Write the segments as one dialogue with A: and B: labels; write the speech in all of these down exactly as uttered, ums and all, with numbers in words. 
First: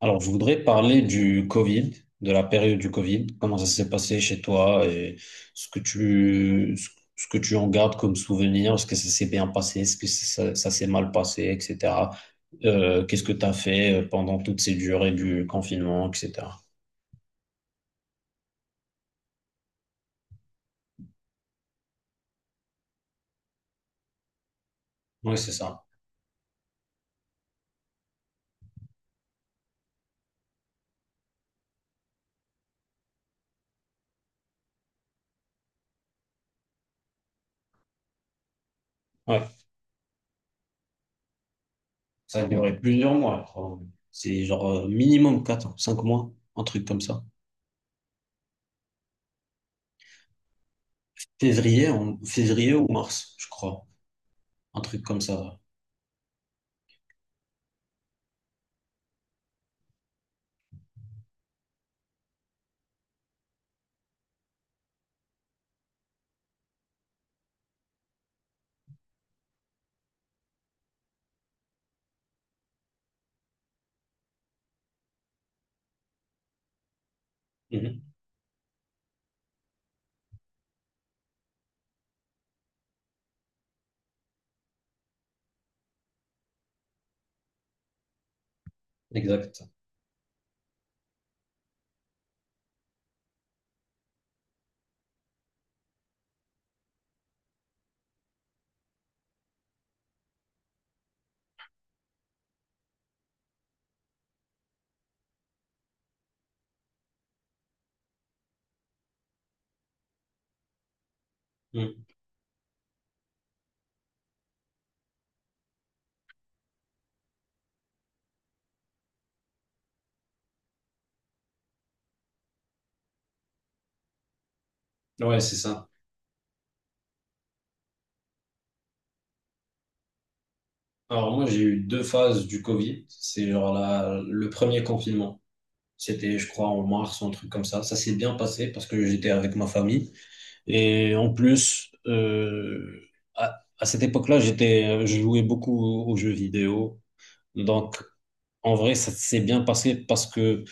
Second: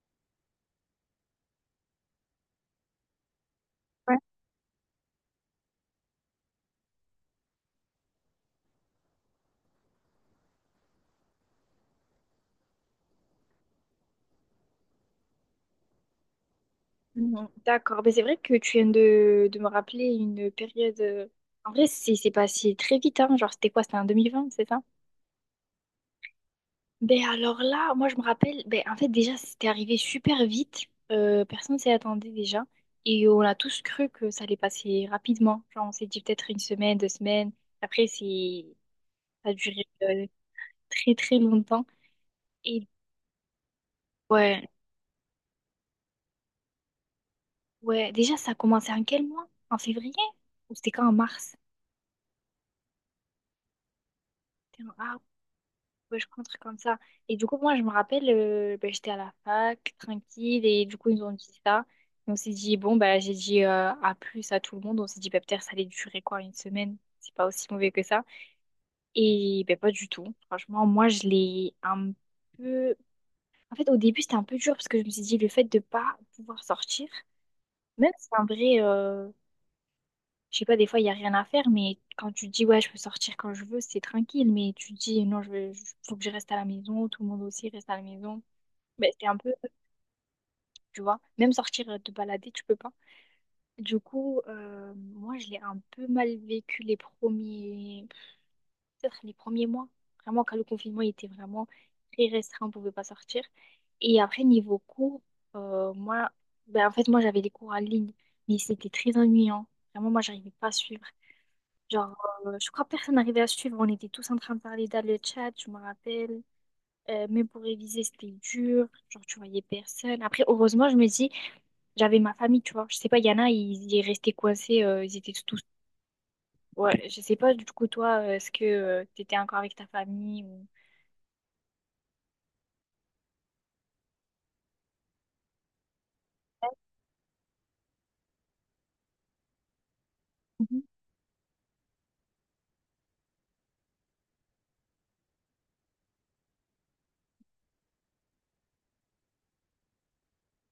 A: Alors, je voudrais parler du Covid, de la période du Covid, comment ça s'est
B: Ouais.
A: passé chez toi et ce que tu, ce ce que tu en gardes comme souvenir, est-ce que ça s'est bien passé, est-ce que ça, ça s'est mal passé, et cetera. Euh, qu'est-ce que tu as fait euh, pendant toutes ces durées du confinement, et cetera.
B: Mhm. D'accord, mais c'est vrai que tu viens de, de me rappeler une période. euh, En vrai, c'est c'est passé très vite, hein. Genre, c'était quoi? C'était en deux mille vingt, c'est ça?
A: Oui, c'est ça.
B: Ben alors là, moi je me rappelle, ben en fait déjà c'était arrivé super vite. Euh, personne s'y attendait déjà, et on a tous cru que ça allait passer rapidement. Genre on s'est dit peut-être une semaine, deux semaines, après c'est
A: Ouais.
B: ça a duré euh, très très longtemps.
A: Ça a duré
B: Et
A: plusieurs mois, je crois. C'est genre
B: ouais,
A: euh, minimum quatre, cinq mois, un truc comme ça.
B: ouais, déjà ça a commencé en quel mois? En février? Ou c'était quand en mars?
A: Février, en- février ou mars, je crois. Un
B: C'était en-
A: truc
B: Ah
A: comme ça.
B: ouais, je crois un truc comme ça. Et du coup, moi, je me rappelle, euh, ben, j'étais à la fac, tranquille, et du coup, ils nous ont dit ça. Et on s'est dit, bon, ben j'ai dit euh, à plus à tout le monde. On s'est dit, bah, peut-être ça allait durer quoi, une semaine? C'est pas aussi mauvais que ça. Et ben, pas du tout. Franchement, moi, je l'ai un peu. En fait, au début, c'était un peu dur parce que je me suis dit, le fait de pas pouvoir sortir, même
A: Mhm.
B: si en vrai, euh, je sais pas, des fois, il n'y a rien à faire, mais quand tu dis, ouais, je peux sortir quand je veux, c'est tranquille. Mais tu dis, non, je veux, faut que je reste à la maison, tout le monde aussi reste à la maison. Mais c'est un peu,
A: Exact.
B: tu vois, même sortir euh, te balader, tu peux pas. Du coup, euh, moi, je l'ai un peu mal vécu les premiers, peut-être les premiers mois. Vraiment, quand le confinement était vraiment très restreint, on pouvait pas sortir. Et après, niveau cours, euh, moi, ben, en fait, moi, j'avais des cours en ligne, mais c'était très ennuyant. Vraiment, moi, j'arrivais pas à suivre.
A: Mhm.
B: Genre, euh, je crois que personne n'arrivait à suivre. On était tous en train de parler dans le chat, je me rappelle. Euh, mais pour réviser, c'était dur. Genre, tu voyais personne. Après, heureusement, je me dis, j'avais ma famille, tu vois. Je sais pas, il y en a, ils, ils restaient coincés. euh, ils étaient
A: Ouais, c'est
B: tous.
A: ça.
B: Ouais, je sais pas, du coup, toi, euh, est-ce que tu t'étais encore avec ta famille ou...
A: Alors moi j'ai eu deux phases du Covid. C'est genre la, le premier confinement. C'était je crois en mars ou un truc comme ça. Ça s'est bien passé parce que j'étais avec ma famille.
B: Mhm.
A: Et en plus, euh, à, à cette époque-là, j'étais, je jouais beaucoup aux jeux vidéo. Donc en vrai ça s'est bien passé parce que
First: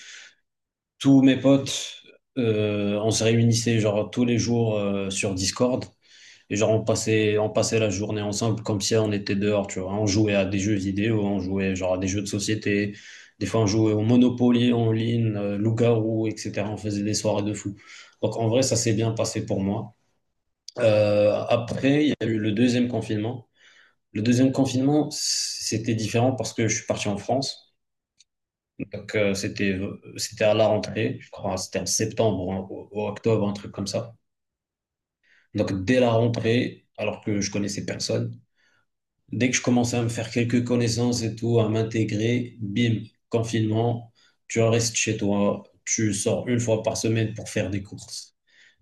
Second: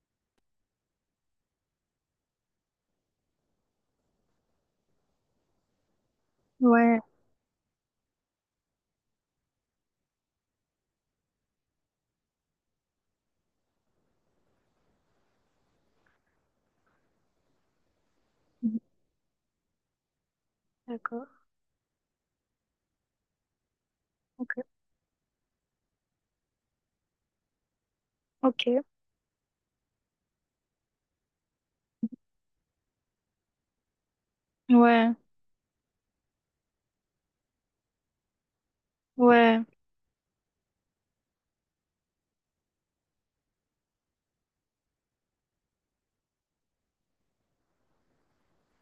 A: tous mes potes, euh, on se réunissait genre tous les jours euh, sur Discord. Et genre, on
B: Ouais,
A: passait, on passait la journée ensemble comme si on était dehors, tu vois. On jouait à des jeux vidéo, on jouait genre à des jeux de société. Des fois, on jouait au Monopoly en ligne, euh, Loup-garou, et cetera. On faisait des soirées de fou. Donc, en vrai, ça
B: mhm,
A: s'est bien passé pour moi.
B: d'accord.
A: Euh, après, il y a eu le deuxième confinement. Le deuxième
B: Ok.
A: confinement, c'était différent parce que je suis parti en France.
B: Ok.
A: Donc, euh, c'était, c'était à la rentrée, je crois, c'était en septembre, ou en- ou octobre, un truc comme ça.
B: Ouais,
A: Donc, dès la rentrée, alors que je connaissais personne. Dès que je
B: ouais,
A: commençais à me faire quelques connaissances et tout, à m'intégrer, bim, confinement, tu restes chez toi, tu sors une fois par semaine pour faire des courses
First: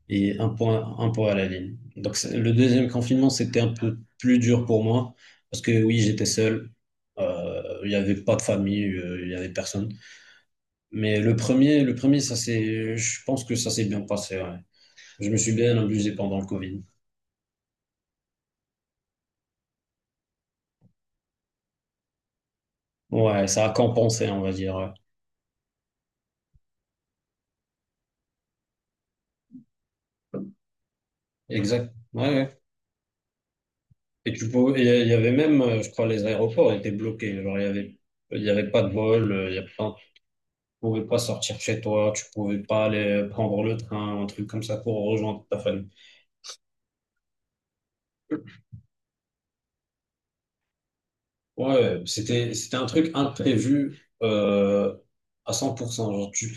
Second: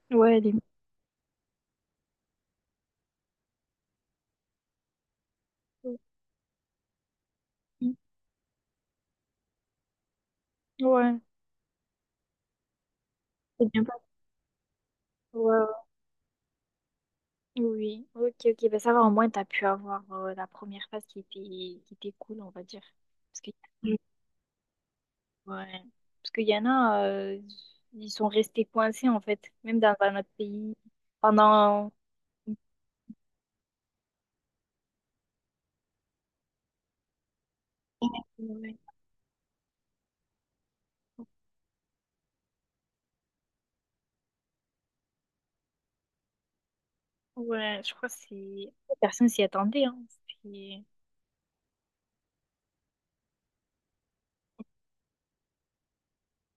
A: et
B: ouais,
A: un
B: les...
A: point, un point à la ligne. Donc c'est- le deuxième confinement, c'était un peu plus dur pour moi parce que oui, j'étais seul, euh, il
B: Mhm.
A: n'y avait pas de famille, euh, il n'y avait personne. Mais
B: Ouais,
A: le premier, le premier, ça c'est, je pense que
B: c'est
A: ça
B: bien
A: s'est
B: passé.
A: bien passé. Ouais. Je me
B: Ouais,
A: suis
B: ouais.
A: bien amusé pendant le Covid.
B: Oui, ok, ok. Ben, ça va, au moins, t'as pu avoir euh, la première phase qui était, qui était cool, on va dire. Parce
A: Ouais,
B: que
A: ça a compensé, on va dire. Ouais.
B: ouais. Parce qu'il y en a, euh, ils sont restés coincés en fait, même dans un autre pays pendant.
A: Exact. Ouais, ouais. Et tu peux, il y a- il y avait même, euh, je crois, les aéroports étaient bloqués. Genre, il y avait, il y avait
B: Ouais,
A: pas de vol, euh, il y a pas, tu pouvais pas sortir chez toi, tu pouvais pas aller euh, prendre le train, un truc comme ça pour rejoindre ta famille.
B: ouais, je crois que c'est. Personne s'y attendait, hein. Puis-
A: Ouais, c'était, c'était un truc imprévu, euh, à cent pour cent. Genre, tu,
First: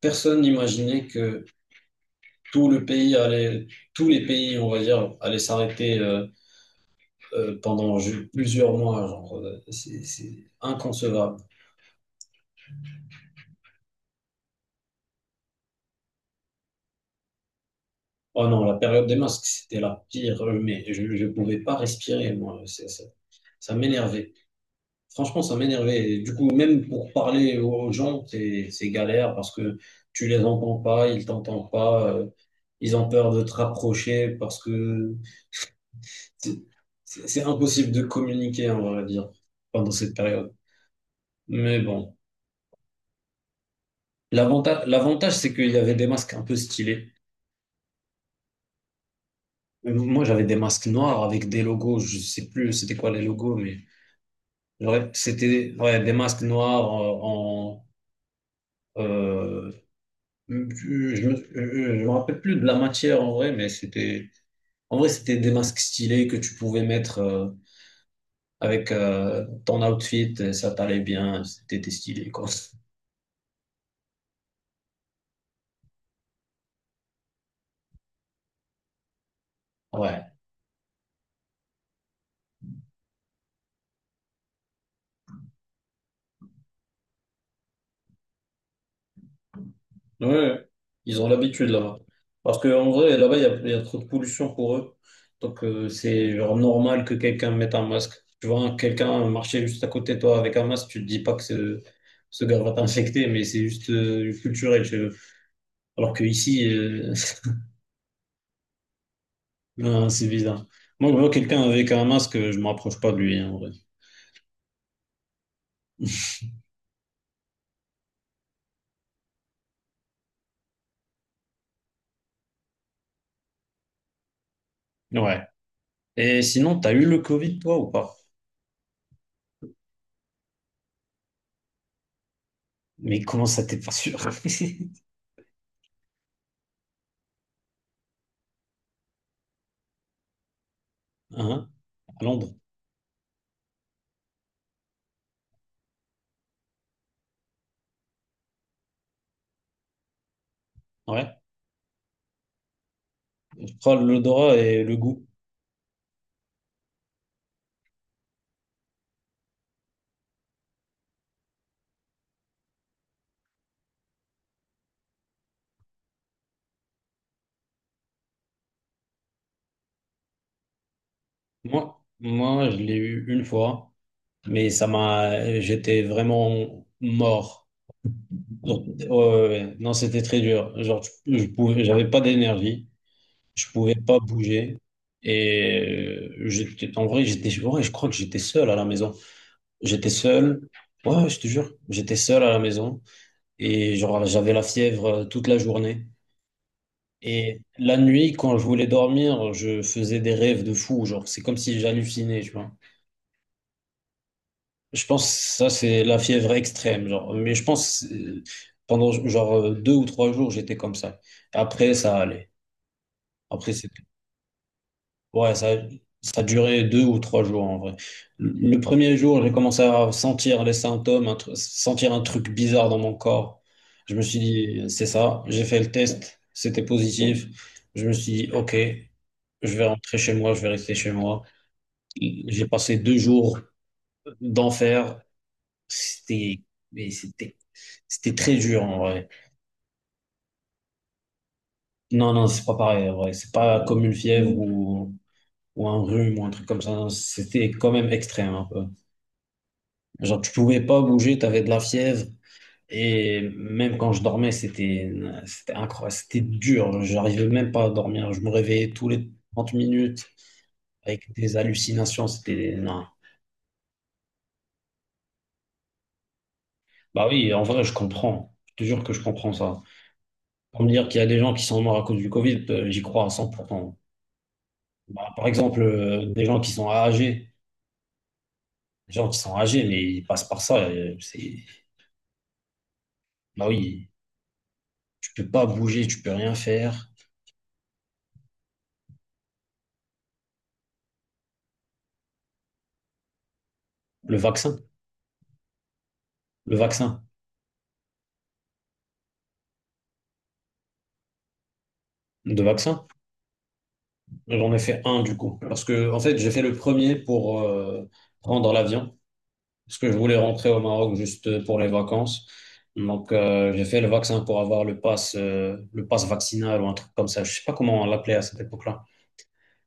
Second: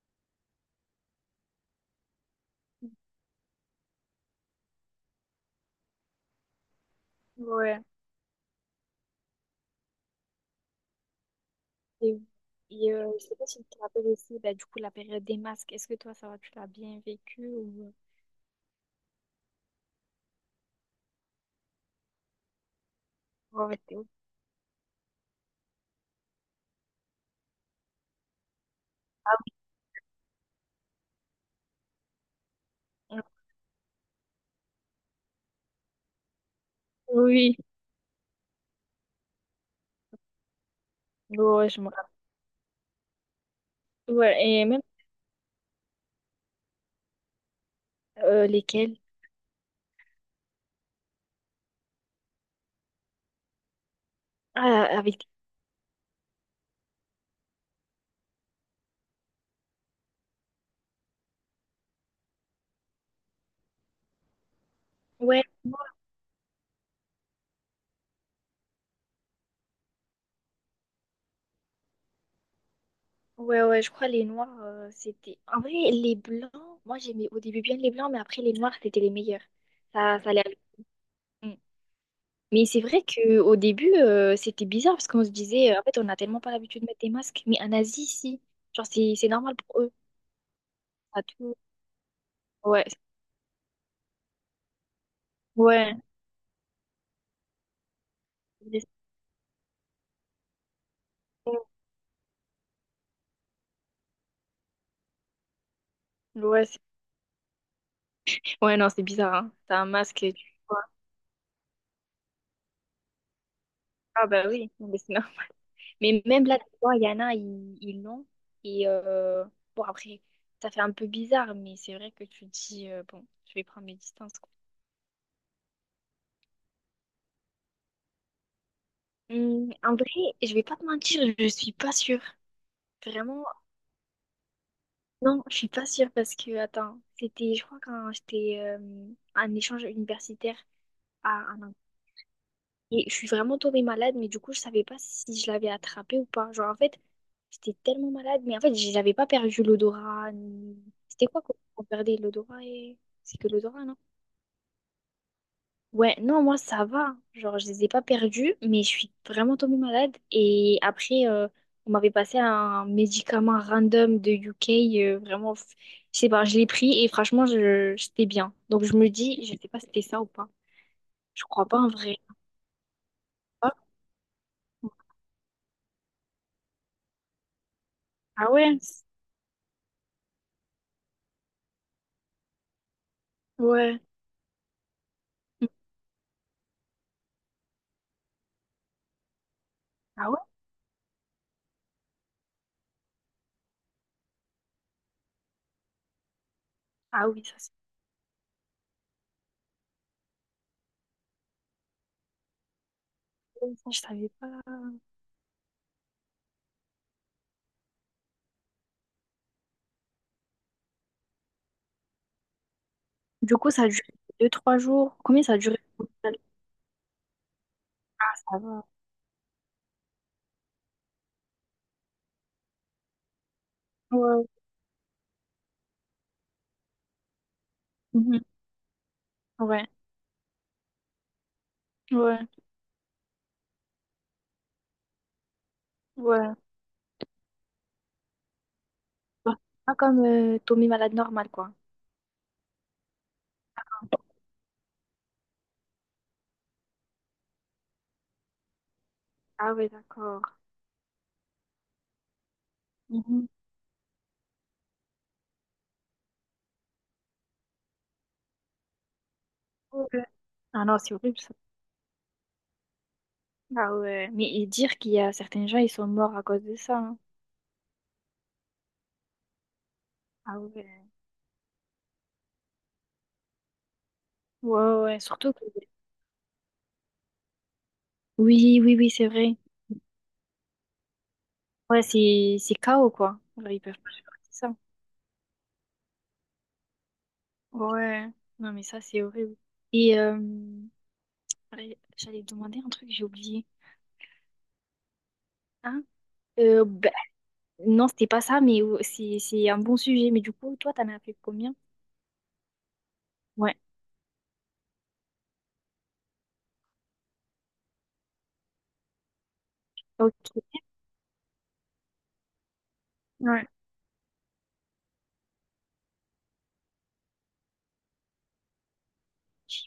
A: personne n'imaginait que tout le pays allait, tous les pays, on va dire, allaient s'arrêter, euh, euh,
B: ouais.
A: pendant ju- plusieurs mois. Genre, euh, c'est, c'est inconcevable.
B: Et, et, euh, je sais pas si tu te rappelles aussi, bah, du coup, la période des masques, est-ce que toi, ça va, tu l'as bien vécu ou...
A: Oh non, la période des masques, c'était la pire, euh, mais je ne pouvais pas respirer, moi. c'est- Ça, ça
B: Ouais, t'es-
A: m'énervait. Franchement, ça m'énervait. Et du coup, même pour parler aux gens, c'est c'est galère parce que tu les entends pas, ils t'entendent pas, euh, ils ont peur de te rapprocher parce que c'est c'est- c'est
B: oui,
A: impossible de communiquer, on va dire, pendant cette période.
B: ouais,
A: Mais
B: je me rappelle.
A: bon,
B: Ouais, et même
A: l'avantage, l'avantage, c'est qu'il y avait des masques un peu stylés.
B: euh, lesquels?
A: Moi, j'avais des masques noirs avec des logos, je sais plus c'était quoi les logos, mais.
B: Ah,
A: Ouais,
B: avec...
A: c'était ouais, des masques noirs euh, en. euh, je me, je me rappelle plus de la matière en vrai, mais c'était. En vrai, c'était
B: Ouais.
A: des masques stylés que tu pouvais mettre euh, avec euh, ton outfit, ça t'allait bien, c'était stylé, quoi.
B: Ouais, ouais, je crois les noirs, euh, c'était... En vrai, les blancs, moi j'aimais au début bien les blancs, mais après les noirs, c'était les meilleurs. Ça,
A: Ouais.
B: ça allait avec. Mm. Mais c'est vrai qu'au début, euh, c'était bizarre parce qu'on se disait, euh, en fait, on n'a tellement pas l'habitude de mettre des masques, mais en Asie, si. Genre, c'est c'est normal pour eux.
A: Ouais, ouais. Ils
B: Ça
A: ont
B: tout...
A: l'habitude là-bas. Parce
B: Ouais,
A: qu'en vrai, là-bas, il y a, il y a trop de pollution pour eux. Donc, euh,
B: ouais.
A: c'est genre normal que quelqu'un mette un masque. Tu vois, quelqu'un marcher juste à côté de toi avec un masque, tu te dis pas que ce, ce gars va t'infecter, mais c'est juste euh, culturel chez eux. Alors
B: Ouais,
A: qu'ici,
B: c'est-
A: euh,
B: ouais, non, c'est bizarre, hein. T'as un
A: non,
B: masque
A: c'est
B: et tu...
A: bizarre.
B: vois.
A: Moi, je vois quelqu'un avec un masque, je ne m'approche pas de lui, hein, en vrai.
B: Ah bah oui, mais c'est mais même là, tu vois, il y en a, ils ils l'ont. Et euh, bon, après, ça fait un peu bizarre, mais c'est vrai que tu te dis, euh, bon, je vais prendre mes distances, quoi.
A: Ouais. Et sinon, t'as eu le Covid, toi, ou pas?
B: Hum, en vrai, je vais pas te mentir, je suis pas sûre.
A: Mais
B: Vraiment,
A: comment ça, t'es pas sûr?
B: non, je suis pas sûre parce que, attends, c'était, je crois, quand j'étais euh, en échange universitaire à,
A: Hein?
B: en
A: À Londres.
B: et je suis vraiment tombée malade, mais du coup, je savais pas si je l'avais attrapé ou pas. Genre, en fait, j'étais tellement malade, mais en fait, j- j'avais pas perdu l'odorat. Ni- C'était
A: Ouais.
B: quoi qu'on on perdait l'odorat et... C'est que
A: Je
B: l'odorat, non?
A: crois que l'odorat et le goût.
B: Ouais, non, moi, ça va. Genre, je les ai pas perdus, mais je suis vraiment tombée malade. Et après, euh, on m'avait passé un médicament random de U K, euh, vraiment, f- je sais pas, je l'ai pris et franchement, je... j'étais bien. Donc, je me dis, je sais pas si c'était ça ou pas. Je crois pas en
A: Moi,
B: vrai.
A: moi, je l'ai eu une fois, mais ça m'a, j'étais vraiment mort.
B: Ah ouais?
A: Donc, ouais, ouais, ouais. Non, c'était très dur. Genre, je, je pouvais, j'avais pas d'énergie, je pouvais
B: Ouais.
A: pas bouger. Et euh, j'étais, en vrai, j'étais, ouais, je crois que j'étais seul à la maison. J'étais
B: Ah
A: seul. Ouais, je te jure, j'étais seul à la maison. Et genre, j'avais la fièvre euh, toute la journée.
B: ah oui, ça
A: Et
B: c'est
A: la nuit, quand je voulais dormir, je faisais des rêves de fou. Genre, c'est comme si j'hallucinais, tu vois.
B: bon, ça, je savais pas.
A: Je pense que ça, c'est la fièvre extrême. Genre. Mais je pense euh, pendant genre euh, deux ou trois jours, j'étais comme ça. Après, ça allait.
B: Du coup,
A: Après,
B: ça a duré
A: c'était.
B: deux, trois jours. Combien
A: Ouais,
B: ça a
A: ça,
B: duré?
A: ça durait deux ou trois jours en vrai.
B: Ah, ça
A: Le le
B: va.
A: premier jour, j'ai commencé à sentir les symptômes, un tru- sentir un truc bizarre dans mon corps. Je me suis
B: Ouais.
A: dit, c'est ça. J'ai fait le test, c'était positif. Je me suis
B: Mhm.
A: dit, OK, je vais
B: Ouais.
A: rentrer chez moi, je vais rester chez moi.
B: Ouais.
A: J'ai passé deux jours d'enfer.
B: Ouais.
A: C'était, mais c'était, c'était très dur en vrai.
B: Bah, c'est pas comme euh, Tommy malade normal, quoi.
A: Non, non, c'est pas pareil en vrai. C'est pas comme une fièvre ou, ou un rhume ou un truc comme ça. Non, c'était quand même extrême un peu.
B: Ah ouais,
A: Genre,
B: d'accord.
A: tu pouvais pas bouger, t'avais de la fièvre. Et
B: Mhm.
A: même quand je dormais, c'était, c'était incroyable. C'était dur. J'arrivais même pas à dormir. Je me réveillais tous les trente
B: Ouais.
A: minutes
B: Ah non, c'est
A: avec
B: horrible ça.
A: des hallucinations. C'était, non.
B: Ah ouais. Mais et dire qu'il y a certains gens, ils sont morts à cause de ça. Hein.
A: Bah oui, en vrai, je comprends. Je te jure que je comprends ça.
B: Ah
A: Pour
B: ouais.
A: me dire qu'il y a des gens qui sont morts à cause du Covid, euh, j'y crois à cent pour cent.
B: Ouais, ouais.
A: Bah, par
B: Surtout que.
A: exemple, euh, des gens qui sont âgés,
B: Oui, oui, oui,
A: des
B: c'est
A: gens qui sont
B: vrai.
A: âgés, mais ils passent par ça. euh, c'est,
B: Ouais, c'est c'est chaos, quoi.
A: bah
B: Genre, ils peuvent
A: oui,
B: pas supporter ça.
A: tu peux pas bouger, tu peux rien faire.
B: Ouais. Non, mais ça, c'est horrible. Et euh, ouais, j'allais te demander un truc, j'ai oublié.
A: Le vaccin,
B: Hein?
A: le
B: Euh, bah,
A: vaccin,
B: non, c'était pas ça, mais euh, c'est c'est un bon sujet. Mais du coup, toi, t'en as fait combien?
A: de vaccin,
B: Ouais,
A: j'en ai fait un du coup. Parce que, en fait, j'ai fait le premier pour euh, prendre l'avion, parce que je voulais rentrer
B: ok.
A: au Maroc juste pour les vacances. Donc,
B: Ouais.
A: euh, j'ai fait le vaccin pour avoir le pass, euh, le pass vaccinal ou un truc comme ça. Je sais pas comment on l'appelait à cette époque-là.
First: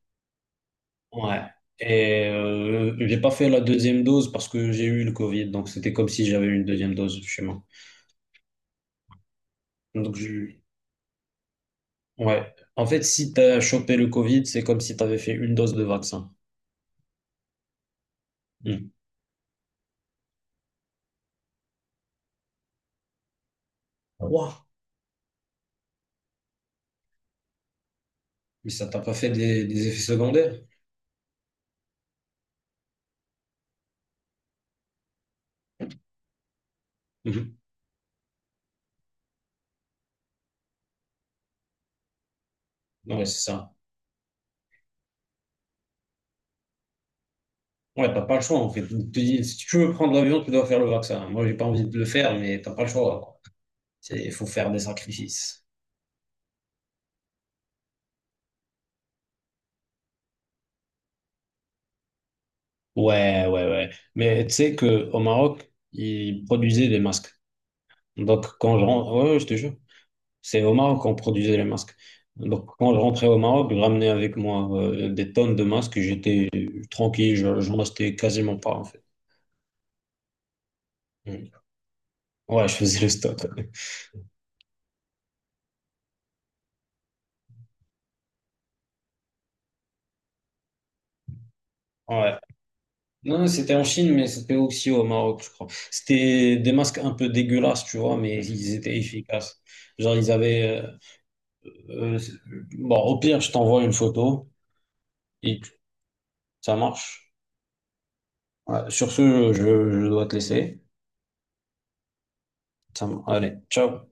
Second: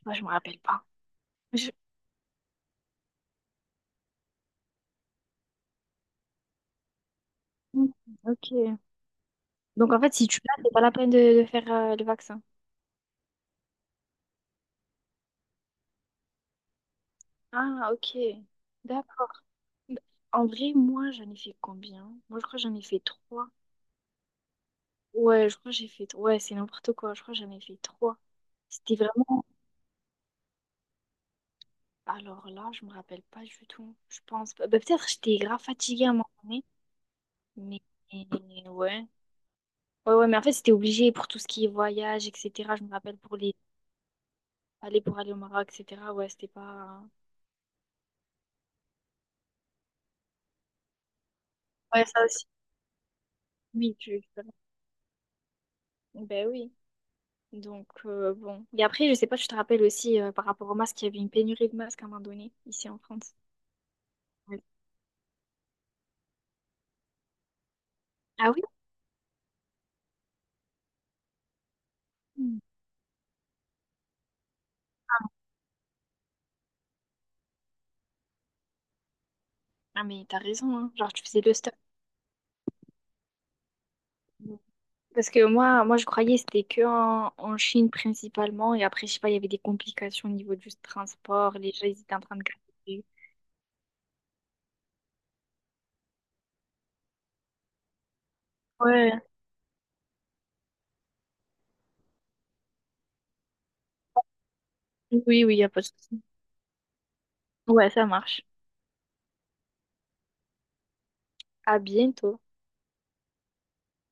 B: Moi, je me rappelle pas.
A: Ouais.
B: Je-
A: Et euh, j'ai pas fait la deuxième dose parce que j'ai eu le Covid, donc c'était comme si j'avais eu une deuxième dose chez moi.
B: hmm, ok. Donc, en fait,
A: Donc
B: si tu l'as,
A: je...
B: c'est pas la peine de, de faire euh, le vaccin.
A: ouais. En fait, si t'as chopé le Covid, c'est comme si t'avais fait une dose de vaccin.
B: Ah, ok.
A: Hmm.
B: D'accord. Bah, en vrai, moi, j'en ai fait combien? Moi, je crois que j'en ai fait trois.
A: Ouah.
B: Ouais, je crois que j'ai fait... Ouais, c'est n'importe quoi. Je crois que j'en ai fait trois.
A: Mais ça
B: C'était
A: t'a pas fait
B: vraiment...
A: des, des effets secondaires?
B: Alors là, je me rappelle pas du tout. Je pense pas. Bah, peut-être j'étais grave fatiguée à un moment donné.
A: Mhm.
B: Mais mais ouais. Ouais, ouais, mais en fait, c'était obligé pour tout ce qui est voyage, et cetera. Je me rappelle
A: Ouais,
B: pour
A: c'est
B: les
A: ça.
B: aller pour aller au Maroc, et cetera. Ouais, c'était pas.
A: Ouais, t'as pas le choix en fait. Tu te dis, si tu veux prendre l'avion, tu dois faire le vaccin. Moi, j'ai pas envie de
B: Ouais,
A: le
B: ça
A: faire,
B: aussi.
A: mais t'as pas le choix, quoi.
B: Oui, tu...
A: C'est, il faut faire des sacrifices.
B: Ben oui. Donc euh, bon. Et après, je sais pas, je te rappelle aussi euh, par rapport aux masques, il y avait une pénurie de masques à un moment donné, ici en France.
A: Ouais, ouais, ouais. Mais tu
B: Ouais.
A: sais que au Maroc, ils produisaient des masques. Donc,
B: Ah oui?
A: quand je rentre, ouais, ouais, je te jure, c'est au Maroc qu'on produisait les masques. Donc, quand je rentrais au Maroc, je ramenais avec moi euh, des tonnes de masques. J'étais tranquille, je- j'en achetais quasiment pas, en fait.
B: Ah mais t'as raison, hein. Genre tu faisais
A: Mm.
B: le stock.
A: Ouais, je faisais le stock.
B: Parce que moi, moi je croyais que c'était que en, en Chine principalement. Et après, je sais pas, il y avait des complications au niveau du transport. Les gens, ils étaient en
A: Ouais.
B: train de galérer.
A: Non, c'était en Chine, mais c'était aussi au Maroc, je crois. C'était des masques un peu dégueulasses, tu vois, mais ils étaient
B: Ouais.
A: efficaces. Genre, ils avaient. euh, euh, bon, au pire, je t'envoie une photo
B: Oui, oui, il
A: et
B: n'y a pas de souci.
A: ça marche.
B: Ouais, ça marche.
A: Ouais, sur ce, je, je dois te laisser.
B: À bientôt.
A: Ça m- Allez, ciao.